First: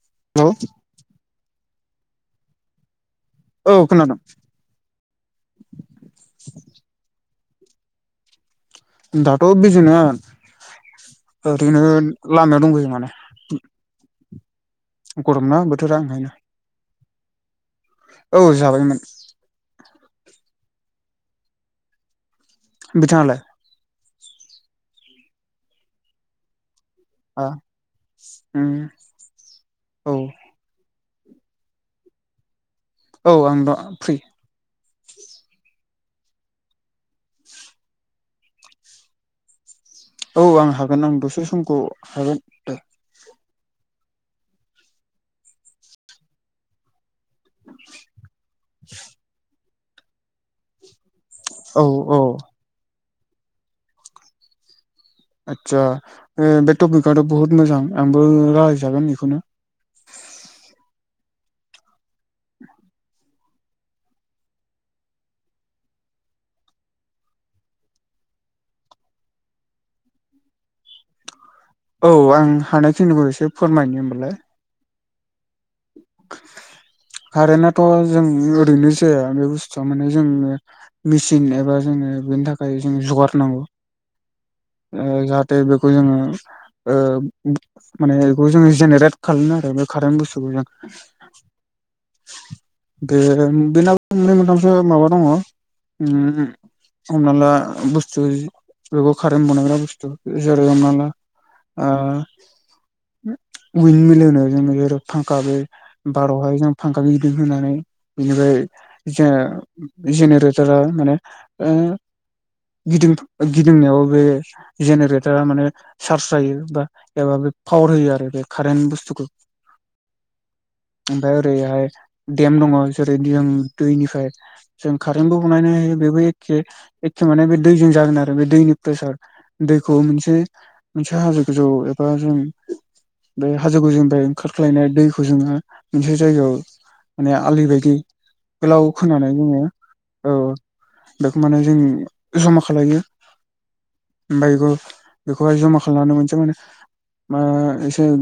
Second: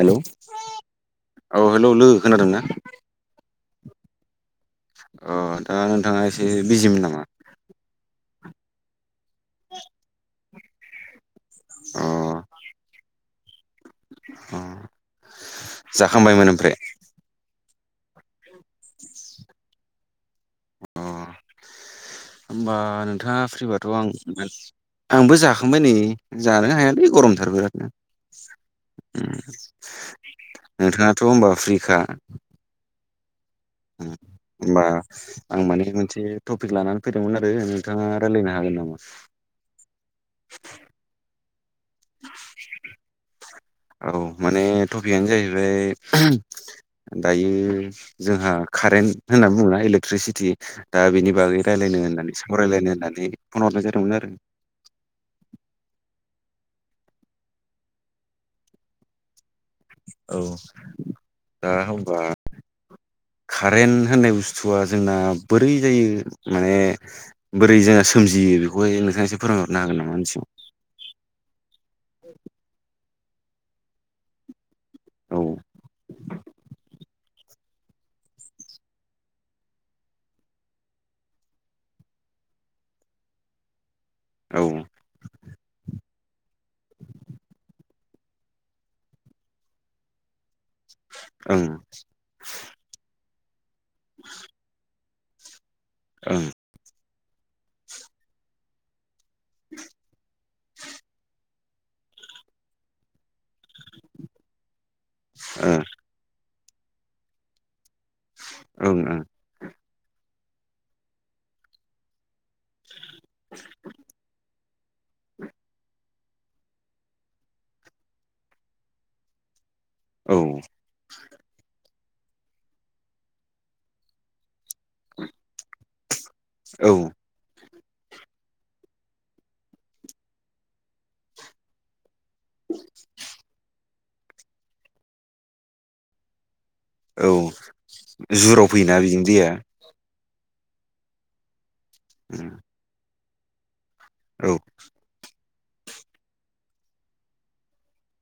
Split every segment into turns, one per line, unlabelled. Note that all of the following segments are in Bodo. हेलौ औ
हेल'
हेलौ हेलौ लोगो खोनादोंना?
औ खोनादों
अ दा नोंथाङा एसे बिजिमोन नामा?
दाथ' बिजि नङा। ओरैनो
अ
लामायाव दंफैयो माने।
अ
गरमना बोथोरा ओंखायनो
जाखांबायमोन ओमफ्राय
औ जाबायमोन।
अ होमबा
बिथाङालाय
नोंथाङा फ्रिबाथ' आं आंबो जाखांबाय नै जानो हाया
आ
गरमथार बिरादनो उम
औ
नोंथाङा नोंथाङा होमबा फ्रिखा
औ आं दा फ्रि
होमबा। आं माने मोनसे टपिक लानानै फैदोंमोन आरो नोंथाङा रायलायनो हागोन नामा?
औ आं हागोन आं दसे समखौ हागोन दे।
औ माने टपिकआनो जाहैबाय दायो जोंहा कारेन्ट होननानै बुंङो ना इलेक्ट्रिसिटि दा बेनि बागै
औ
रायलायनो
औ
होननानै सावरायलायनो होननानै फन हरनाय जादोंमोन आरो
आदसा बे टपिकआथ' बुहुद मोजां आंबो राहायजागोन बेखौनो
औ दा होमबा कारेनेट होननाय बुस्थुआ जोंना बोरै जायो माने बोरै जों जोंहा सोमजियो। बेखौहाय नोंथाङा एसे फोरमायहरनो हागोन नामा एसे [inaudible]
औ आं हानायखिनिखौ एसे फोरमायनो होमबालाय
औ
कारेन्टआथ' जों ओरैनो जाया बे बुस्थुआ माने जों मेचिन एबा जोङो बेनि थाखाय जों जगारनांगौ
औ
जाहाथे बेखौ जोङो ओ माने बेखौ जोङो जेनेरेट खालामनो आरो बे कारेन्ट बुस्थुखौ जों
ओं ओं
बिनाव मोनै मोनथामसो माबा दंङ
ओ
उम हमना ला बुस्थु बेखौ कारेन्ट बानायग्रा बुस्थु जेरै हमना ला ओ उइन मिल होनायाव जोङो जेराव थ [inaudible] गाबै बारावहाय जों फांखा गिदिं होनानै बेनिफ्राय
ओं
जों जेनेरेटारा माने गिदि गिदिंनायाव बे जेनेरेटारा माने चार्ज जायो बा एबा बे पावार होयो आरो बे कारेन्ट बुस्तुखौ
औ
ओमफ्राय ओरैहाय देम दङ जेरै जों दैनिफ्राय जों कारेन्टबो बनायनो हायो
औ
एखे माने बे दैजों जागोन आरो बे दैनि प्रेसार दैखौ मोनसे मोनसे हाजो गोजौ एबा बे हाजो गोजौनिफ्राय ओंखारख्लायनाय दैखौ जोङो मोनसे जायगायाव
औ
माने आलि बायदि
जुराव
गोलाव
फैयोना बेजों
खोनानै
दैया
जोङो औ बेखौ माने जों जमा खालायो।
औ
ओमफ्राय बेखौ बे [unintelligible]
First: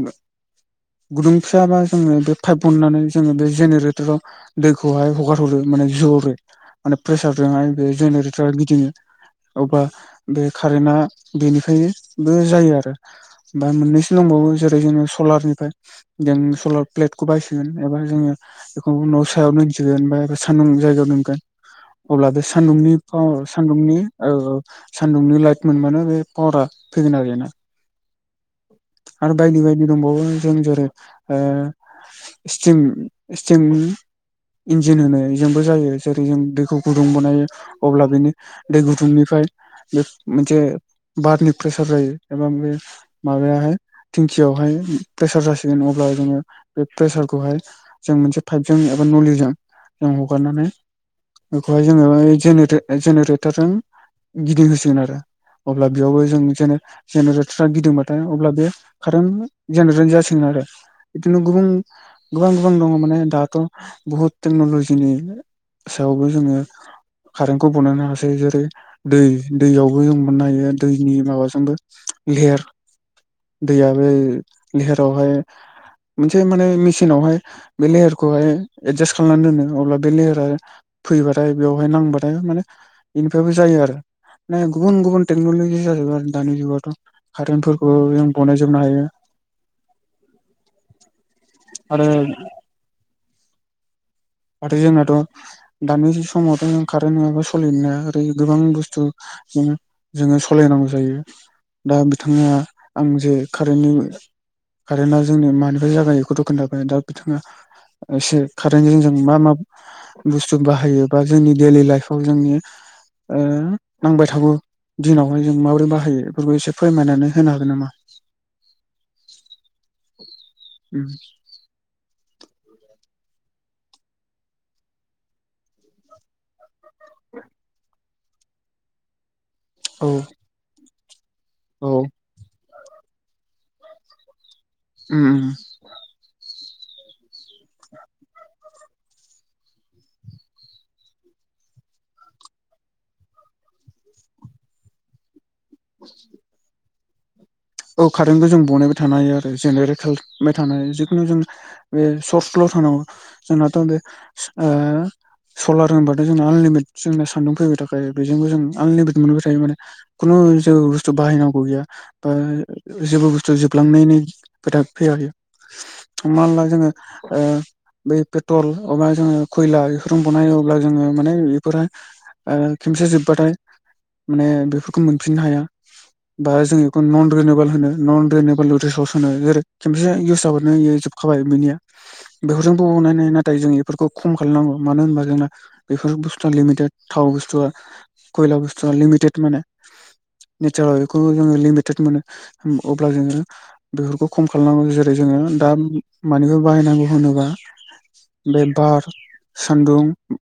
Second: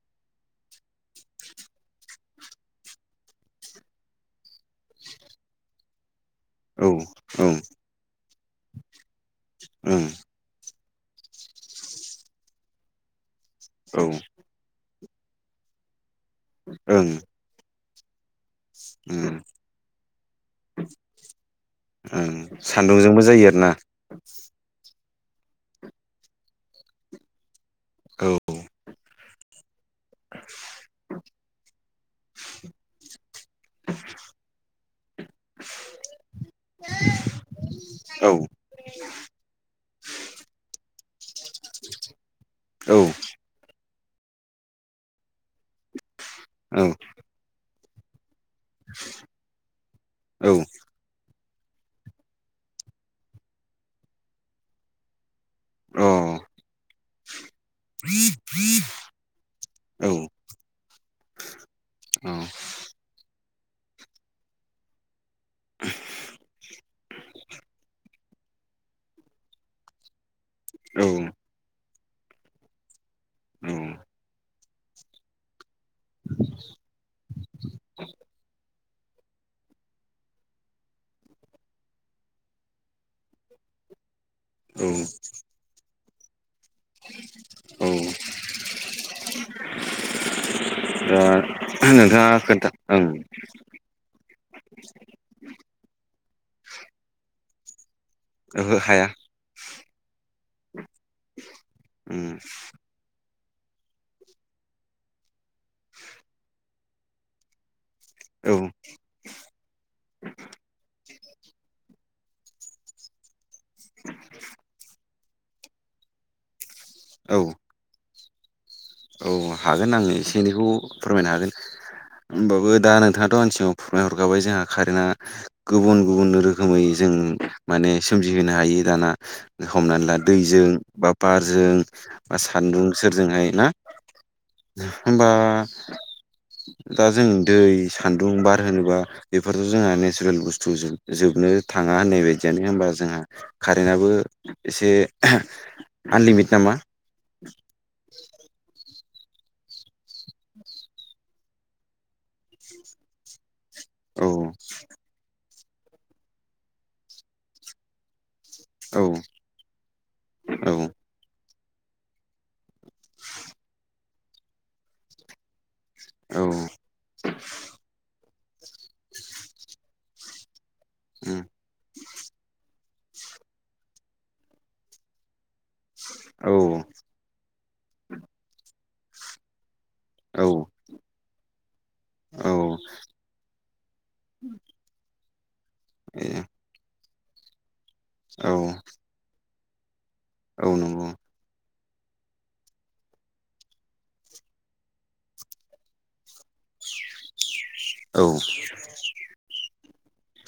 गुदुं फिसाबा जोङो बे पाइप बननानै जोङो बे जेनेरेटराव दैखौहाय हगारहरो माने जो मान
ओं
प्रेसारजों
ओं
बे जेनेरेटर गिदिङो अबा बे कारेन्टआ बेनिफ्रायबो जायो आरो ओमफ्राय
औ
मोननैसो
ओं
दंबावो जेरै जोङो सलारनिफ्राय जों सलार
ओं
प्लेटखौ बायसिगोन एबा जोङो बेखौ उनाव [unintelligible] सान्दुं जायगायाव दोनगोन। अब्ला
ओं
बे सान्दुंनि
सान्दुंजोंबो जायो आरोना
सान्दुंनि औ-औ सानदुंनि लाइट मोनबानो बे पावारा फैगोन आरो बिनाव
औ।
बायदि बायदि दंबावो जों जेरैं ओ [unintelligible] इन्जिन होनो बेजोंबो जायो जेरै जों दैखौ गुदुं बानायो अब्ला
औ
बेनि दै गुदुंनिफ्राय मोनसे बारनि प्रेसार जायो एबा बे माबायाहाय थिंखियावहाय प्रेसार जासिगोन अब्ला जोङो
औ
बे
अ
प्रेसारखौहाय जों मोनसे फाइभजों एबा नलिजों जों
औ
हगारनानै बेखौहाय जोङो जेनेरेटरजों गिदिंहोसिगोन आरो। अब्ला
औ
बेयावबो जों जेनेरेटर्रा गिदिंबाथाय अब्ला बे कारेन्ट जासिगोन आरो बिदिु गुबु गोबां गोबां दङ माने दाथ' बुहुत टेक्न'लजिनि सायावबो जोङो कारेन्टखौ बनायनो हासै जेरै दै दैयावबो जों मोननो हायो दैनि माबाजोंबो लेर दैयाव बे लेहेरावहाय मोनसे माने मेचिनावहाय बे लेहारखौहाय एदजास्ट खालामनानै दोनो अब्ला बे लेहेरा फैबाथाय बेवहाय नांबाथाय माने इनिफायबो जायो ए
औ
गुबुन गुबुन टेकनलजि जाजोब्बाय दानि जुगावथ'
औ
कारेन्टफोरखौ जों बनायजोबनो हायो
दा हो
आरो
नोंथाङा खोन्था ओं
आरो जोंनाथ' दानि समावथ' जों कारेन्ट नङाबा सोलिनो हाया ायो गोबां
ओहो
बुस्थु
हाया
जोङो जोङो सालायनांगौ जायो दा
उम
बिथाङा आं जे कारेन्टनि कारेन्टा जोंनि मानिफ्राय जागायोखौ बेखौथ' खोनथा दा बिथाङा एसे
औ
खारेन्जों जों मा मा बुस्थु बाहायोबा जोंनि डेलि लाइफआव जोंनि ओ नांबाय थागौ दिनावहाय जों माबोरै बाहायो बेफोरखौ एसे फोरमायनानै
औ
होनो हागोन नामा?
बिनिखौ
उम
फोरमायनो हागोन होमबावो दा नोंथाङाथ' आं सिव फुरमाय हरखाबाय जोंहा कारेन्टआ गुबुन गुबुन रोखोमै जों माने सोमजिहोनो हायो दाना हमनानै
औ
ला दैजों बा बारजों
औ
बा सान्दुं सोरजोंहाय ना
उम
होमबा
उम
दा जों दै सान्दुं बार होनोबा बेफोरथ' जोंहा नेचारेल बुस्थु जो जोबो नो थाङा होननाय बायदियानो होमबा जोंहा कारेन्टआबो एसे आनलिमित नामा?
औ खारेन्टखौ जों बनायबाय थाना हायो आरो जेनेरिक हेल थानाय जिखुनु जों बे सर्सल' थानांगौ जोंनाथ' बे
औ
ओ सलार होनबाथाय' जोंना आनलिमिटे जोंना सान्दुं फैबाय थाखायो जेंबो जों आनलिमिद
औ
नुनोबाय थायो माने खुनु जे
औ
बुस्थु बाहायनांगौ गैया बा जेबो बुस्थु जोबलांनायनि खोथा फैयाबेआव
औ
माला जोङो ओ बै पेट्रल अमा जोङो खैला बेफोरजों बनायोब्ला जोङो माने
उम
बेफोरहाय आर खेमसेया जोब्बाथाय माने बेफोरखौ मोनफिननो हाया।
औ
बाहाय जों बेखौ नन रेनेबोल होनो नन रेनेबोल रिसर्स होनो जेरै खेमसे इउस जाबानो यो जोबखाबाय बिनिया
औ
बेखौजोंबु अनाय नाथाय जों बेफोरखौ खम खालामना षए अ मानो होनबा जोंना बेफोर
ए
बुस्थुआ लिमिटेद थाव बस्थुआ
औ
खयला बुस्थु लिमिटेद माने
औ
नेचार आव
नंगौ
बेखौ जों लिमिटेड मोनो। उम अब्ला जोङो बेफोरखौ खम खालामनांगौ जेरै जोङो दा मानिखौ बाहायनांगौ होन नबा।
औ ‌
सान्दुं,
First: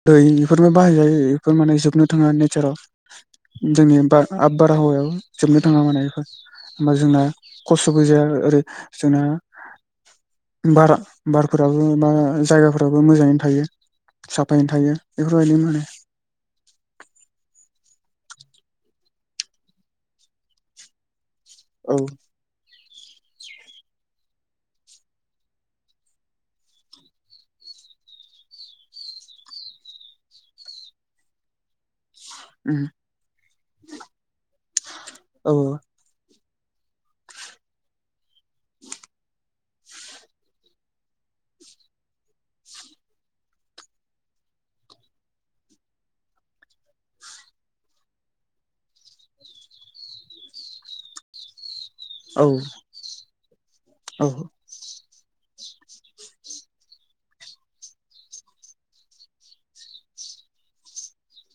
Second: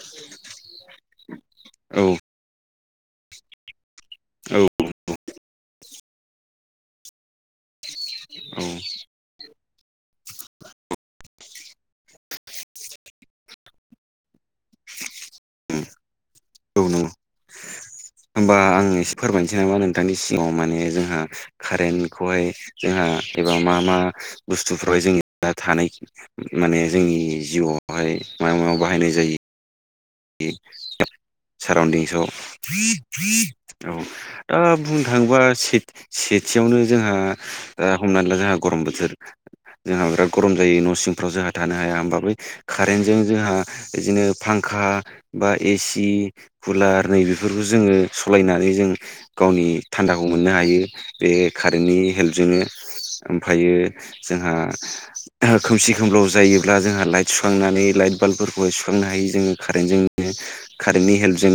दै बेफोरबो बाहायजायो बेफोर माने
औ
जोबनो
औ
थाङा नेचाराव जोंनि बा आब बारहावायाव जोबनो थाङा माने इफोर ओमफाय जोंना खस बुजाया ओरै जोंना
[inaudible]
बारा बारफोराबो बा जायगाफोराबो मोजाङैनो थायो। साफायैनो थायो बेफोरबायदि माने
औ नोंगौ। होमबा आं एसे फोरमायनोसै नामा नोंथांनि सिगाङाव माने जोंहा
औ
कारेन्टखौहाय जोंहा एबा मा मा बुस्थुफ्रावाय जों दा थानाय माने जोंनि जिउआव बहाय मायाव मायव बाहायनाय जायो [unintelligible] साराउन्दिंहसाव औ दा बुंनो थाङोबा
औ
से से थियावनो जोंहा ओ हमनानै ला जोंहा गरम बोथोर जोंहा बिराद गरम जायो न' सिंफ्राव जों ना थानो हाया होमबाबो कारेन्टजों जोंहा इदिनो फांखा बा एसि, कुलार नै बेफोरखौ जोङो स'लायनानै जों गावनि थान खौ मोननो हायो बे का नि
औ
हेल्पजोंनो ओमफ्रायो
औ
जोंहा ओ खोमसि खोमलाव जायोब्ला जोंहा लाइट सुखांनानै लाइट बाल्बफोरखौहाय सुखांनो हायो जोङो। कारेन्टजों कारेन्टनि हेल्प जोङो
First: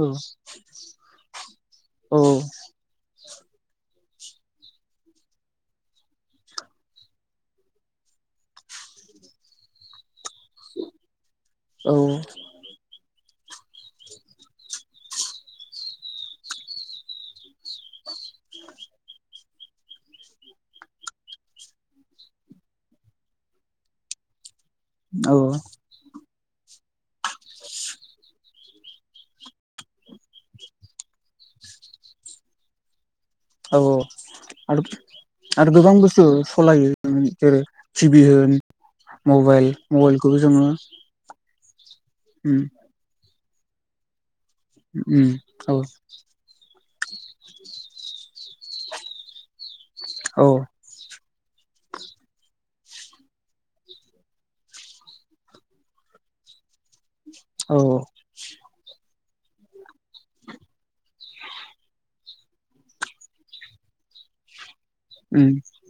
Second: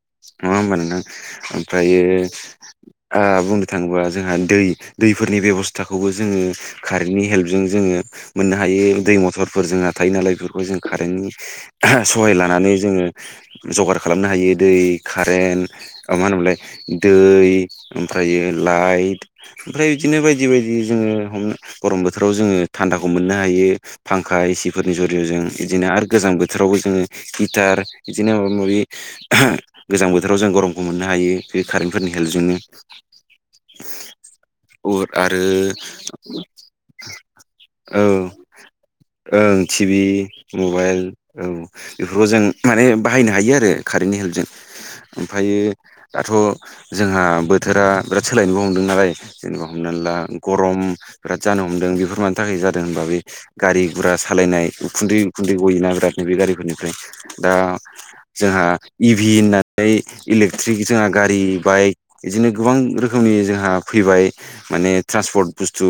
औ
होमबान नोंथां ओमफ्रयो ओ बुंनो थाङोबा जोंहा दै दैफोरनि बेब'स्थाखौबो जोङो कारेन्टनि हेल्पजों जोङो मोननो हायो दै मथरफोर जोंहा थायो नालाय बेफोरखौ जों कारेन्टनि
औ
सहाय लानानै जोङो जगार खालामनो हायो दै कारेन्ट मा होनोमोनलाय दै ओमफ्राय जायो लाइट ओमफ्राय बिदिनो बायदि बायदि जोङो हमनो गरम बोथोराव जोङो थान्दाखौ मोननो हायो फांखा एसिफोरनि जरि' जों
औ
बिदिनो आरो गोजां बोथोरावबो जोङो हिटार बिदिनो माबा माबि गोजां बोथोराव जों गरमखौ मोननो हायो बे कार फोरनि हेल्पजोंनो।
औ-औ। आरो आरो गोबां बुस्थु सलायो जेरै
औ
टिभि होन
ओं
मबाइल
टिभि
मबाइलखौबो जोङो
मबाइल औ बेफोरखौ जों
उम
माने बाहायनो हायो आरो कारेन्टनि हेल्पजों।
उम
ओमफ्रायो
औ
दाथ' जोंहा बोथोरा बिराद सोलायनोबो हमदों नालाय जेनेबा हमना ला
औ
गरम बिराद जानो हमदों बेफोर मानि थाखाय जादों। होनबा बे गारि गुरा सालायनाय उखुन्दै उखुन्दै गयोना बिरादनो बे गारिफोरनिफ्राय। दा
औ
जोंहा इभि होननानै इलेकट्रिक जोंहा गारि बाइक बिदिनो गोबां रोखोमनि जोंहा फै ओफ्राय माने ट्रान्सफर
उम
बुसथु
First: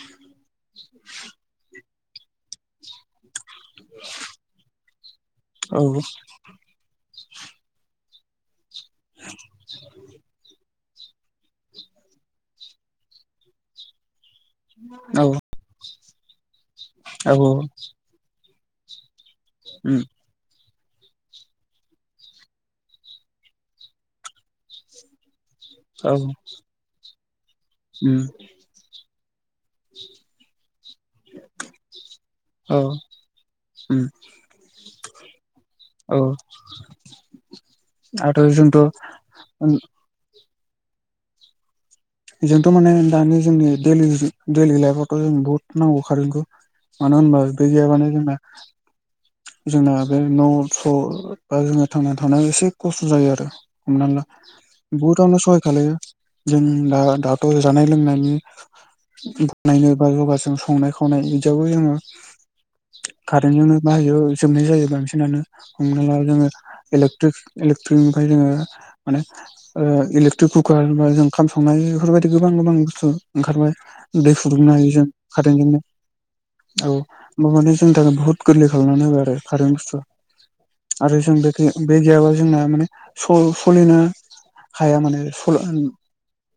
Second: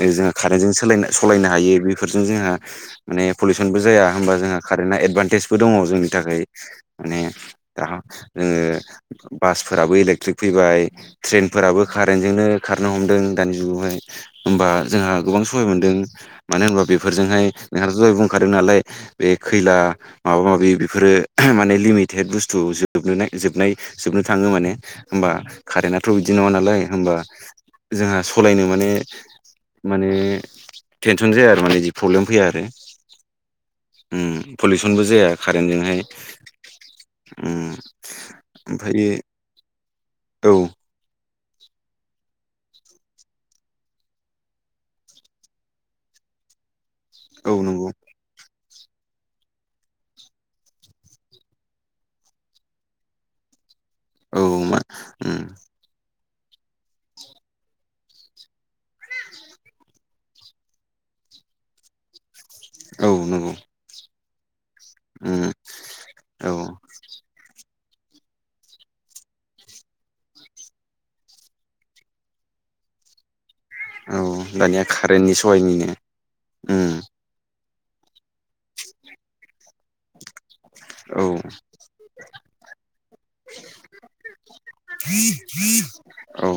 जोंहा कारेनजों सलायनो हायो बेफोरजों जोंहा माने पलिउसनबो जाया होमबा जोंहा कारेन्टआ एदभान्टेजबो दङ
औ
जोंनि थाखाय। माने दा ओ जोङो बासफोराबो इलेक्ट्रिक फैबाय ट्रेनफोराबो कारेन्टजोंनो खारनो हमदों दानि जुगावहाय। होमबा जोंहा
औ
गोबां सहाय मोनदों मानो होनबा बेफोरजोंहाय
औ
नोंहाथ' दहाय बुंखादों नालाय। बे खैला
उम
माबा माबि बेफोरो माने लिमिटेद बुस्थु जोबनो जोबनाय जोबनो थाङो माने होमबा कारेन्टआथ'
औ
बिदि नङा नालाय होमबा
उम
जोंहा सलायनो माने माने टेनसन जाया आरो माने जि प्रब्लेम फैया आरो।
औ उम
ओम पलिउसनबो जाया। कारेन्टजोंहाय
औ
उम
आरो जोंथ'
ओमफ्रायो औ।
जोंथ' माने दानि जोंनि दैलि दैलि लाइफआवथ' जों बहुत नांगौ खारेन्टखौ। मानो होनबा
औ
बे
नंगौ
मानाय जोंना जोंना बे न' स' बा जोङो थांनानै थानायाव एसे खस्थ' जायो आरो। हमना ला
औ मा
बहुथावनो
उम
सहाय खालामो। जोंहा दाथ' जानाय लोंनायनि बानायनो बा जगाजों संनाय खावनाय बिदियावबो जोङो
औ नंगौ।
बिदिआव जोबनाय जायो बांसिनानो
उम
हमना ला जोङो
औ
एल्केट्रिक ट्रिनिफ्राय जोङो माने ओ इलेकट्रिक कुकार बा ओंखाम संनाय बेफोरबायदि गोबां गोबां बुस्थु ओंखारबाय
औ
दै फुदुंनो
दानिया
हायो जों
कारेन्टनि
कारेन्ट जोंनो
सहायनिनो
औ
उम
होमा माने जोंनि थाखाय बहुत गोरलै खालामनानै होबाय आरो कारेन्ट बुस्थुआ। आरो
औ
जों बे गैया बे गैयाबा जोंना माने सल सलिनो हाया माने
औ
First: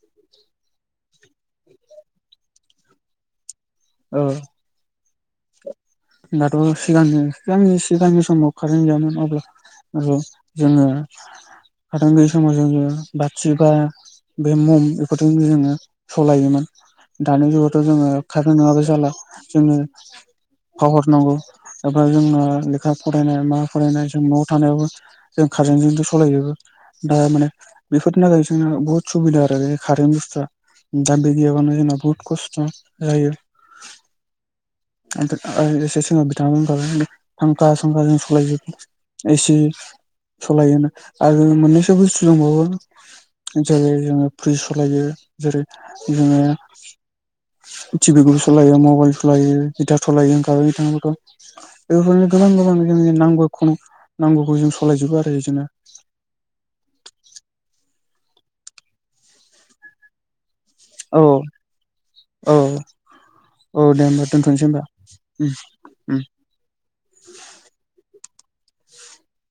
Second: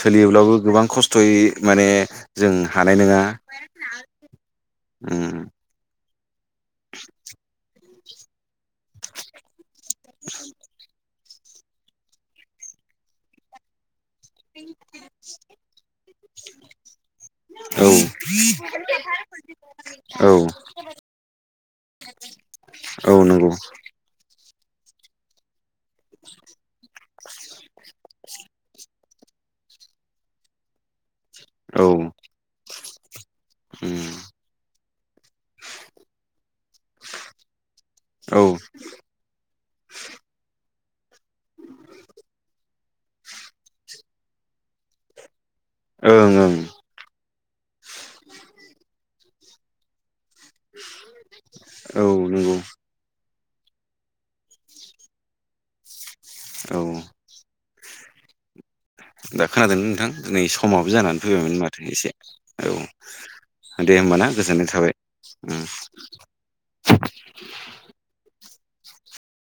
सोलियोब्लाबो गोबां खस्थ'यै माने जों हानाय नोङा।
ओ।
उम।
दाथ' सिगांनि सिगांनि सिगांनि समाव कारेन्ट गैयामोन आरो अब्ला जोङो कारेन्ट गैयि समाव जोङो बाथि बा बे मम बेफोरजोंनो जोङो सलायोमोन। दानि जुगावथ'
औ
जोङो कारेन्ट नङाबा जाला जोङो
औ
फावार नांगौ एबा जोंनो लेखा
औ
फरायनाय
नंगौ
मा फरायनाय जों न'आव थानायावबो जों कारेन्टजोंथ' सलायजोबो दा माने बेफोरनि थाखाय जोंनो बहुत सुबिदा आरो बे कारेन्ट बुस्थुआ दा बे गैयाबानो
औ
जोंना
उम
बुहुत खस्थ' जायो। आरो एसे सिनाव बिथ फांखा सांखा जों
औ ओं
सलायजोबो एसि सलायोना। आरो मोननैसो बुस्थु दंबावो जेरै जोङो प्रिश सलायो। जेरै जोङो
ओं
टि भिखौबो सलायो मबाइल सलायो हिटार सलायो होनखाबाय बिथांफोरखौ
औ
बेफोरनो गोबां
नंगौ
गोबां जोंनि नांगौ खुनु नांगौखौ जों सलायजोबो आरो एजोंनो।
औ। दा खोनादोंना नोंथां नै समाबो जानानै
औ
फैबायमोन माथो एसे
औ
औ।
औ
दे
होमबा
होमबाना
दोनथ'नोसै
गोजोननाय
होमबा
थाबाय उम।
उम